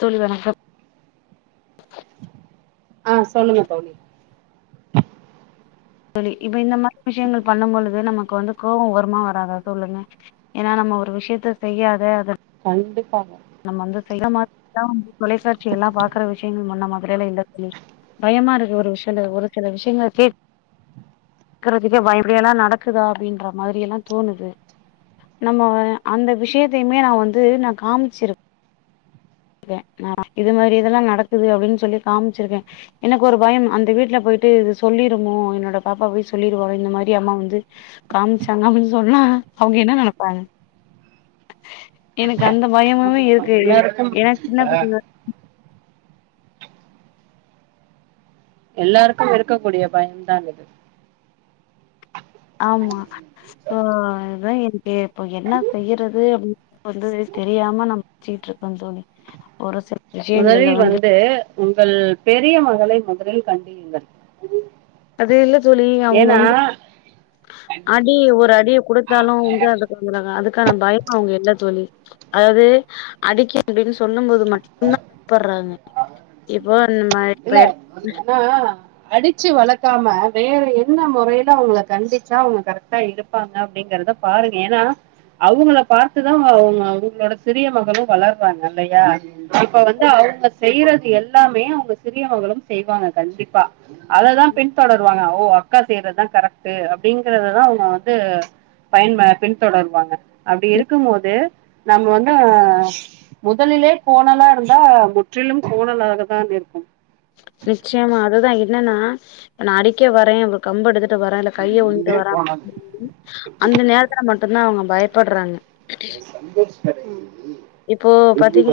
தோழி வணக்கம் ஆஹ் சொல்லுங்க தோழி தோழி இப்ப இந்த மா [inaudible] விஷயங்கள் பண்ணம்பொழுது நமக்கு வந்து கோவோ வருமா வராதா சொல்லுங்க ஏன்னா நம் ஒரு விஷயத்த செய்யாத அத இருந்துபாங்க நம்ம வந்து [inaudible] தொலைசாட்சி எல்லா பாக்கற விஷயங்கள் முன்ன மாதிறியல்லா இல்ல தோழி பயமா இருக்கு ஒரு விஷல ஒரு சில விஷயங்கள் இருக்கறதுக்கு இப்படியெல்லா நடக்குதா அப்டின்ற மாதிரி எல்லா தோணுது நம்ம அந்த விஷயத்தையுமே நா வந்து நா காமிச்சிருக் இது மாறி இதெல்லா நடக்குது அப்டின்னு சொல்லி காமிச்சிருக்கே எனக்கு ஒரு பயோ அந்த வீட்ல போய் ட்டு இது சொல்லிருமோ என்னோட பாப்பா போய் சொல்லிருவாளோ இந்த மாறி அம்மா வந்து காமிச்சாங்க அப்டினு சொன்னா அவுங்க என்ன நெனப்பாங்க உ எனக்கு அந்த பயமுமே ஆமா ஆமா இருக்கு எல்லாருக்கும் ஏன்னா சின்ன பிள்ள எல்லாருக்கு இருக்கக்கூடிய பயம்தா இது ஆமா [unintelligible] இதா எனக்கு இப்ப என்ன செய்யறது அப்டின் [inaudible] வந்து தெரியாம நா [inaudible] ச்சிட்டு க்கம் தோழி ஒரு [unintelligible] முதலில் வந்து உங்கள் பெரிய மகளை முதலில் கண்டியுங்கள் அது இல்ல தோழி அவுங்க ஏன்னா வந்து அடி ஒரு அடிய குடுத்தாலு [unintelligible] அதுக் க்கான பயமு அவங்க இல்ல தோழி அதாது அடிக்க [inaudible] அப்டின் சொல்லும்போது மட்டுந்தா பயப்பர்றாங்க இப்போ நம்ம இப்ப இல்ல ஏனா அடிச்சு வளக்காம வேற என்ன முறைல அவங்கள கண்டிச்சா அவங்க கரெக்டா இருப்பாங்க அப்டிங்கற றத பாருங்க ஏனா அவங்கள பாத்துதா ஒங்க ஒங்களோட சிறிய மகளு வளர்றாங்க இல்லையா இப்ப வந்து இவுங்க செய்றது எல்லாமே ஒங்க சிறியவங்களு செய்வாங்க கண்டிப்பா அததா பின் தொடருவாங்க அவ ஓ அக்கா செய்றதுதா கரெக்ட்டு அப்டிங்கறததா அவங்க வந்து பயன் ப பின்தொடருவாங்க அப்டி இருக்குபோது நம்ம வந்து முதலிலே கோணலா இருந்தா முற்றிலும் கோணலாகதான் இருக்கும் நிச்சயமா அதுதா என்னன்னா இப்ப நா அடிக்க வரே இப்ப கம்ப எடுத் ட்டு வர இல்ல கைய ஓங்கிட்டு வர அப் [inaudible] அந்த நேரத்துல மட்டுந்தா அவங்க பயப்பட்றாங்க [inaudible] ம் இப்போ பாத்தீங்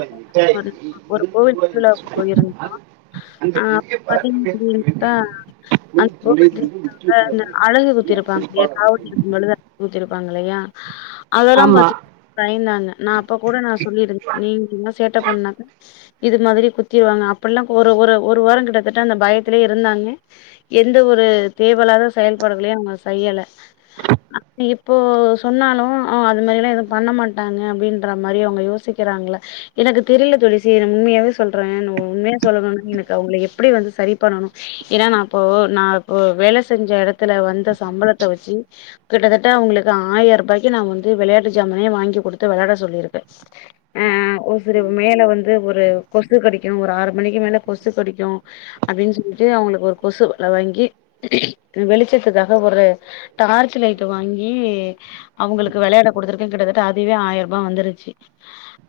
[inaudible] ஒரு கோவில் திருவிழாவுக்கு போயிருந்தோ ஆ [inaudible] அந்த அழகு குத்திருப்பாங்க ஏ காவட்டி [inaudible] எடுக்கும்போது அலகு குத்திருப்பா லயா அதெல்லா ஆமா பாத்து பயந்தாங்க நா அப்ப கூட நா சொ சொல்லிடு நீ [inaudible] சேட்ட பண்ணாக் இது மாதிரி குத்திருவாங்க அப்புல்லா ஒரு ஒரு ஒரு வாரோ கிட்டத்தட்ட அந்த பயத்துலே இருந்தாங்க எந்த ஒரு ஒரு தேவல்லாத செயல்பாடுகளையு நம்ம செய்யல அ இப்போ சொன்னாலு அ அது மாதிரிலா எது பண்ண மாட்டாங்க அப்டின்ற மாரி அவங்க யோசி சிக்கிறாங்கள எனக்கு தெரில தோழி சீரி உண்மையாவே சொல்றே உண்மையா சொல்ணுன எனக்கு அவுங்கள எப்டி வந்து சரி பண்ணணு ஏனா நா இப்போ நா இப்ப வேல செஞ்ச எடத்துல வந்த சம்பளத்த வச்சு கிட்டத்தட்ட அவங்களுக்கு ஆயரூபாய்க்கு நா வந்து வெளயாட்டு ஜாமனே வாங்கி குடுத்து வெளாட சொல்லிருக்கே ஒரு ம் [unintelligible] மேல வந்து ஒரு கொசு கடிக்கு ஒரு ஆறு மணிக்கு மேல கொசு கடிக்கு அ அப்டின் சொல்ட்டு அவுங்ளுக்கு ஒரு கொசு வல வாங்கி வெளிச்சத்துக்காக ஒரு டார்ச் லைட் வாங்கி அவுங்களுக்கு வெளாட குடுத்துருக்கே கிட்டத்தட்ட அதுவே ஆயரூபா வந்துருச்சு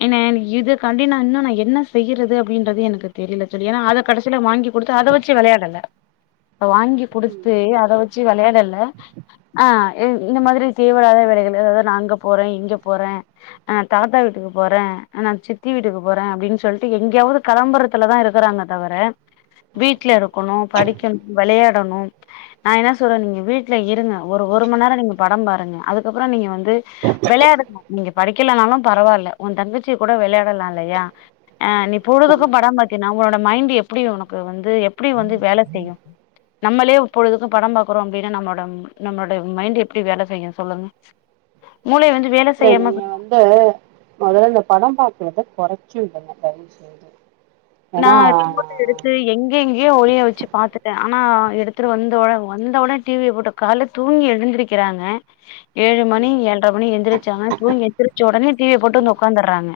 என்ன என் இதுக்காண்டி நா இன்னு நா என்ன செய்யிறது அப்டின்றது எனக்கு தெரில தோழி ஏனா அத கடைசில வாங்கி குடுத்தா அத வச்சு வெளயாடல [inaudible] அத வாங்கி ம் குடுத்து அத வச்சு வெளயாடல ஆ இ இந்த மாதிரி தேவ இல்லாத வேலைகள் அதாது நா அங்க போறே இங்க போறே ஆ தாத்தா வீட்டுக்கு போறே ஆ நா சித்தி வீட்டுக்கு போறே அப்டின் சொல்ட்டு எங்யாது களம்பரத்துல தா இருக்கறாங்க தவர வீட்ல இருக்கணு படிக்கணு வெளயாடணு நா என்ன சொல்றே நீங்க வீட்ல இருங்க ஒரு ஒரு மண் நேரோ நீங்க படம் பாருங்க அதுக்கப்றம் நீங்க வந்து வெளயாடுங்க நீங்க படிக்கலனாலு பரவால்ல ஒன் தங்கச்சிங் கூட வெளயாடலா இல்லையா அ நீ பொழுதுக்கு கண்டிப்பா படம் பாத்தீன்னா ஒன்னோட மைண்ட் எப் ப்டி உனக்கு வந்து எப்டி வந்து வேல செய்யு நம்மளே பொழுதுக்கு படம் பாக்குறோ அப்டின்னா நம்மோட நம்மோட மைண்ட் எப்டி வேல செய்யு சொல்லுங்க மூளய வந்து வேல இல்ல செய்யாம நீங்க வந்து மொதல்ல இந்த படம் பாக்றத கொறச்சு [unintelligible] தயவு செஞ்சி நா ரிமோட்ட எடுத்து எங் எங்யோ ஒளிய வச்சு பாத்துட்டே ட ஆனா எடுத்துட்டு வந்தொன்னே வந்த ஒன்னே டிவிய போட்டு கால்ல தூங்கி எந்துருக்கிறாங்க ஏழு மணி ஏழர மணி எந்திரிச்சாங்க ச எந்திரிச்ச உடனே டிவிய போட்டு வந்து ஒக்காந்துர்றாங்க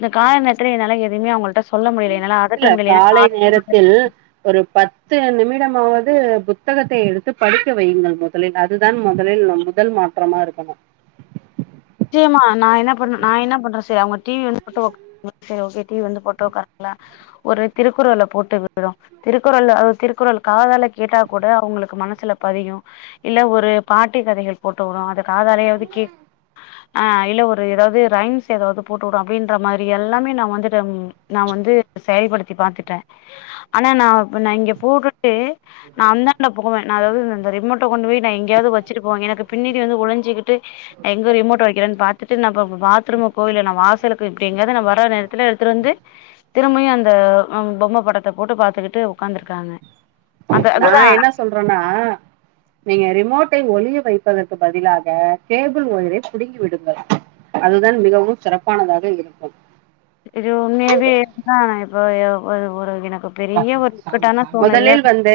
இந்த கால நேரத்துல என்னால எதயுமே அவங்கள்ட சொ இல்ல காலை நேரத்தில் ஒரு பத் து நிமிடமாவது புத்தகத்தை எடுத்து படிக்க வையுங்கள் முதலில் அதுதான் முதலில் முதல் மாற்றமா இருக்கணு சேயம்மா நா என்ன பண்ண நா என்ன பண்றே சேரி அவுங்க டீவி வந்து போட்டு ஒக்கார்ராங்க செரி ஓகே டீவி வந்து போட்டு ஒக்கார ஒரு திருக்குறள போட்டு விடுறோ திருக்குறள் அது திருக்குறள் காதால கேட்டா கூட அவுங்களுக் கு மனசுல பதியு இல்ல ஒரு பாட்டி கதைகள் போட்டு விட்றோ அத காதாலையாவது கேக் ஆ இல்ல ஒரு ஏதாவது ரைம்ஸ் ஏதாவது போட்டு விடுவோ அப்டின்ற மாதிரி எல்லாமே நா வந்துட்டு நா வந்து செயல்படுத்தி பாத்துட்டே ஆனா நா நா இங்க போட்டுட்டு நா அந்தாண்ட போவே நா அதாவது அந்த ரிமோட் கொண்டு போய் நா எங்கயாவது வச்சிட்டு போவே எனக்கு பின்னாடி வந்து ஒழிஞ்சிகிட்டு ரிமோட் வக்கிறேன்னு பாத்துட்டு நா இப்ப இப்ப பாத்ரூம் போகேல நா வாசலுக்கு இப்டி எங்கயாவது நா வர்ற நேரத்ல எடுத்துட்டு வந்து திரும்பயு அந்த பொம்ம படத்த போட்டு பாத்துக்கிட்டு ஒக்காந்துருக்காங்க நா என்ன சொல்றேன்னா நீங்க ரிமோட்டை ஒழிய வைப்பதற்கு பதிலாக கேபிள் ஒயரை புடுங்கி விடுங்கள் அதுதான் மிகவும் சிறப்பானதாக இருக்கும் இது உண்மையாவே இருந்தா இப்போ ஒரு ஒரு எனக் முதலில் வந்து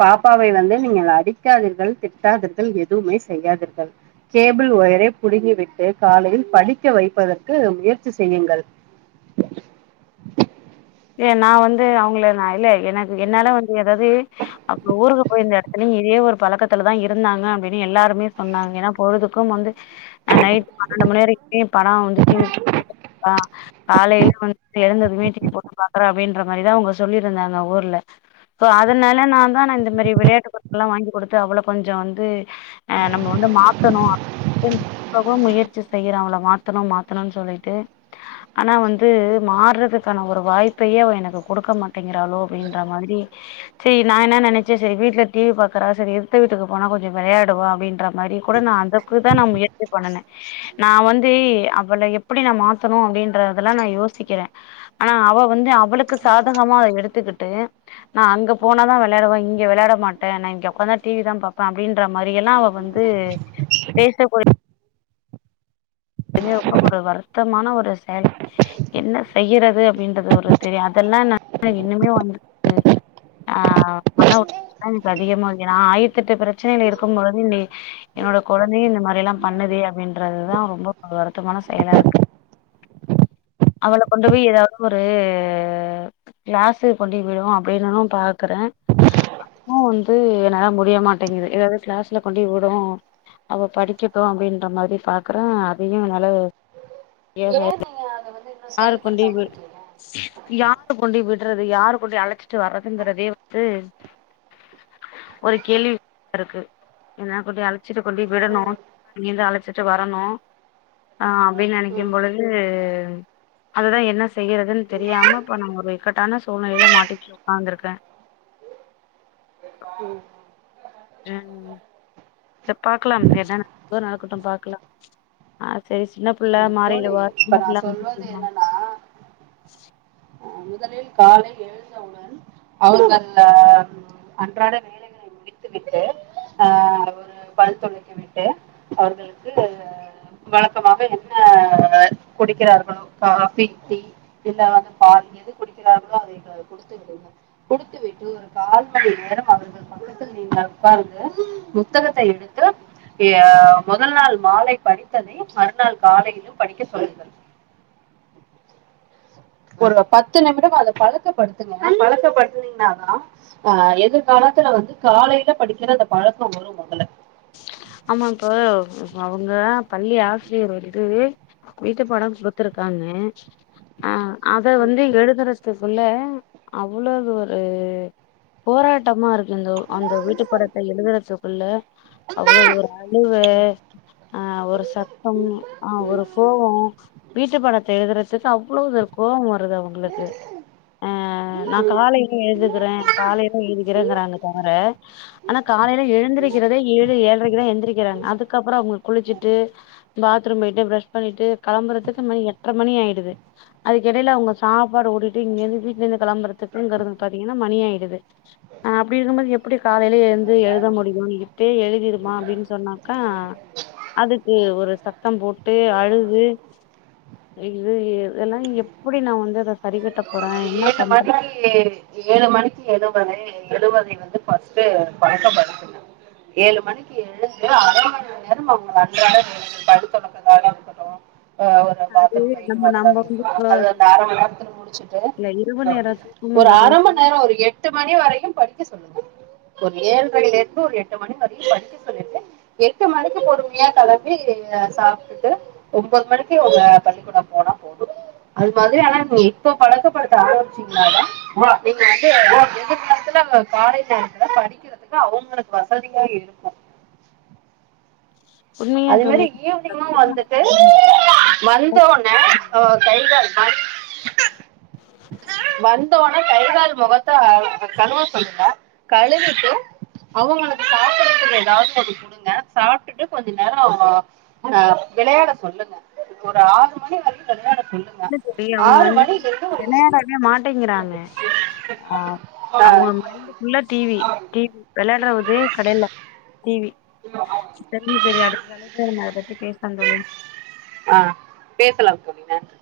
பாப்பாவை வந்து நீங்கள் அடிக் காதீர்கள் திட்டாதீர்கள் எதுவுமே செய்யாதீர்கள் கேபிள் ஒயரை புடுங்கி விட்டு காலையில் படிக்க வைப்பதற்கு முயற்சி செய்யுங்கள் [inaudible] ஏ நா வந்து அவுங்கள நா இல்ல எனக்கு என்னால வந்து ஏதாவது அவுங்க ஊருக்கு போய் இருந்த இடத்துலயு இதே ஒரு பழக்கத்துல தா இருந்தாங்க அப்டின்னு எல்லாருமே சொன்னாங்க ஏன்னா பொழுதுக்கும் வந்து ஆ நைட் பன்னெண்டு மணி வரைக்கு படோ வந்து டீவி பாத்துட்டு இருக்கா காலேல வந்து எழுந்ததுமே டீவி போட்டு பாக்குறா அப்டின்ற மாரிதா அவுங்க சொல்லிருந்தாங்க ஊர்ல சோ அதனால நா தா நா இந்த மாரி விளையாட்டுப் பொருட்கள் எல்லா வாங்கி கொடுத்து அவள கொஞ்சோ வந்து ஆ நம்ம வந்து மாத்தணு அப்டின்னுட்டு நா எவ்வளவோ முயற்சி செய்யிறே அவள மாத்தணு மாத்தணுன்னு சொல்லீட்டு ஆனா வந்து மாறுறதுக்கான ஒரு வாய்ப் பயே அவ எனக்கு குடுக்க மாட்டேங்கிறாளோ அப்டின்ற மாதிரி சேரி நா என்ன நெனச்சே செரி வீட்ல டீவி பாக் றா செரி எதுத்த வீட்டுக்கு போனா கொஞ்சோ வெளையாடுவா அப்டின்ற மாதிரி கூட நா அதுக்குதா நா முயற்சி பண்ணுனே நா வந்து அவள எப்டி நா மாத்தணு அப்டின்றதெல்லா நா யோசிக்கிறே ஆனா அவ வந்து அவளுக்கு சாதகமா அத எடுத்துக்கிட்டு நா அங்க போனா தா வெளையாடுவே இங்க வெளையாட மாட்டே இங்க ஒக்காந்தா டீவி தா பாப்பே அப்டின்ற மாதிரி எல்லா அவ வந்து பேசக்கூடிய இதுவுமே ரொம்ப ஒரு வருத்தமான ஒரு செயல் என்ன செய்யறது அப்டின்றது ஒரு தெரிய அதெல்லா அதா நா இன்னுமே வந்து ஆ ஆனா ஒரு பெர்செண்ட் அதிகமா இருக்கு ஏன்னா ஆயிரத் தெட்டு பிரச்சனேல இருக்கும் பொழுது நீ என்னோட கொழந்தையு இந்த மாரி எல்லா பண்ணுதே அப்டின்றதுதா ரொம்ப ஒரு வருத்தமான செயலா இருக்கு [inaudible] அவள கொண்டு போய் ஏதாவது ஒரு கிளாசுக்கு கொண்டோய் விடுவோ அப்படின்னுன்னு பாக்குறே அதுவு வந்து என்னால முடிய மாட்டேங்குது ஏதாவது கிளாஸ்ல கொண்டோய் விடவு அவ படிக்கட்டு அப்டின்ற மாதிரி பாக்குறே அதயு என்னால ஏன் நீங்க அத வந்து இன்னு யாரு கொண்டோய் செயல்படுத்தாம விடு இருக்கீங்க யாரு கொண்டோய் விடுறது யாரு கொண்டோய் அழச்சிட்டு வர்றதுங்கிறதே வந்து ஒரு கேள்வியா இருக்கு ஏன்னா கொண்டோய் அழச்சிட்டு கொண்டோய் விடணு ம் அங்கேந்து அழச்சிட்டு வரணு ஆ அப்டின்னு நெனைக்கும் பொழுது அதுதா என்ன செய்யறதுன்னு தெரியாம இப்ப நா ஒரு இக்கட்டான சூழ்நிலையில மாட்டிகிட்டு ஒக்காந்துருக்கே [inaudible] ம் த பாக்கலாம் என்ன [unintelligible] நடக்கட்டும் பாக்கலா ஆ செரி சின்னப் புள்ள ம் தோழி மாறிடுவா இப்ப சின்னப் நா புள்ள சொல்வது [unintelligible] அ முதலில் காலை எழுந்தவுடன் அவர்கள் அ அன்றாட வேலைகளை வித்து விட்டு ஆ ஒரு பல் துலக்கி விட்டு அவர்களுக்கு வழக்கமாக என்ன குடிக்கிறார்களோ காஃபி டீ இல்ல வந்து பால் எது குடிக் கிறார்களோ அதை அ குடுத்து விடுங்க குடுத்து விட்டு ஒரு கால் மணி நேரம் அவர்கள் பக்கத்தில் நீண்ட பாருங்க புத்தகத்தை எடுத்து அ முதல் நாள் மாலை படித்ததை மறுநாள் காலையிலும் படிக்க சொல்லுங்கள் [inaudible] ஒரு பத்து நிமிடம் அத பழக்கப்படுத்துங்க பழக்கப்படுனீங்கன்னாதா ஆ எதிர்கால துல வந்து காலையில படிக்கிற அந்த பழக்கம் வரும் மொதல்ல ஆமா இப்ப அவங்க பள்ளி ஆசிரியர் வந்து வீட்டுப்பாடம் குடுத்துருக் தாங்க ஆ அத வந்து எழுதுறத்துக்குள்ள அவ்ளவு ஒரு போராட் டமா இருக்கு இந்த அந்த வீட்டு படத்தை எழுதுறதுக்குள்ள அவ்ளோவு ஒரு அழுவே ஆ ஒரு சத்தம் ஆ ஒரு கோவோ வீட்டு படத்தை எழுதுறது துக்கு அவ்வளவு ஒரு கோபம் வருது அவங்களுக்கு ஆ நா காலையிலா எழுதுக்கிறே காலையிலா எழுதிக்கிறேங்கிறாங்க தவிர ஆனா கா காலையில் எழுந்திருக்கிறதுே ஏழு ரைக்கி தா எந்திரிக்கறாங்க அதுக்கப்புறோ அவங்கோ குளிச்சட்டு பாத்ரூம் போய்ட்டு ஃப்ரஷ் பண்ணிட்டு கெள்ம்புறதுக்கு மணி எ ட்ர மணி ஆயிடுது அதுக்கு எடையில அவுங்க சாப்பாடு ஓட்டிட்டு இங்கிருந்து வீட்டுல இருந்து கெளம்பறதுக்குறது பாத்தீங்கன்னா ம மணியாயிடுது அ அப்டி இருக்கும்போது எப்டி காலையில எழுந்து எழுத முடியு நீ இப்பேயே எழு திருமா அப்டின்னு சொன்னாக்கா அதுக்கு ஒரு சத்தம் போட்டு அழுது இது இதெல்லா எப்டி நா வந்து அத சரி ஏழு மணிக்கி ஏழு மணிக்கி எழுவதை எழுவதை வந்து பஸ்டே பழக்கப்படுத்துங்க ஏழு மணிக்கு எழுந்து அர மணி நேரம் அவுங்க அன்றாட வேலைகள் பல் தொலக்காத [unintelligible] அ ஒரு பாத்ரூம் போயிட்டு நம்ம வரதா நம்ம வந்து இருக்கட்டு இப்ப அது அந்த அர மணி நேரத்துல முடிச்சுட்டு இல்ல இரவு நேர ஒரு தூக்கம்ங்கிறது அர மணி நேரோ ஒரு எட்டு மணி வரைக்கு படிக்க சொல்லுங்க ஒரு ஏழரைல இருந்து ஒரு எட்டு மணி வரைக்கு படிக்க சொல்லிட்டு எட்டு மணிக்கு பொறுமையா கெளம்பி சாப்ட்டுட்டு ஒம்போது மணிக்கு அவுங்க பள்ளிக்கூடோ போ போன போது அது மாதிரி ஆனா நீ இப்ப பழக்கப் படு த்த ஆரமிச்சிங்கனாத நீங்க வந்து எதிர்காலத்துல காலை நேரத்துல படிக்றதுக்கு அவ அவுங்களுக்கு வசதியா இருக்கு உண்மையா அது தோழி மாரி ஈவ்னிங்கு வந்துட்டு வந்த உடனே அ கை கால் [inaudible] வந்தோ கைகால் மொகத்த கழுவ சொல்லுங்க கழுவிட்டு அவுங்களுக்கு சாப்டுறதுக்கு ஏதாவது ஒண்ணு குடுங்க சாப்டுட்டு கொஞ் ஞ்ச நேரோ அ வெளையாட சொல்லுங்க ஒரு ஆறு மணி வரைக்கு வெளையாட இல்ல தோழி அவுங்க வந்து வெளையாடவே மாட்டேங்றாங்க ஆ அவுங்க ஏழு மைண்ட் ஃபுல்லா டீவி டீவி வெளையாடுறதே கெடைல டீவி செரி செரி அடுத்த அழைப்புல நம்ம அத பத்தி பேசுலா தோழி அ பேசலாம் தோழி நன்றி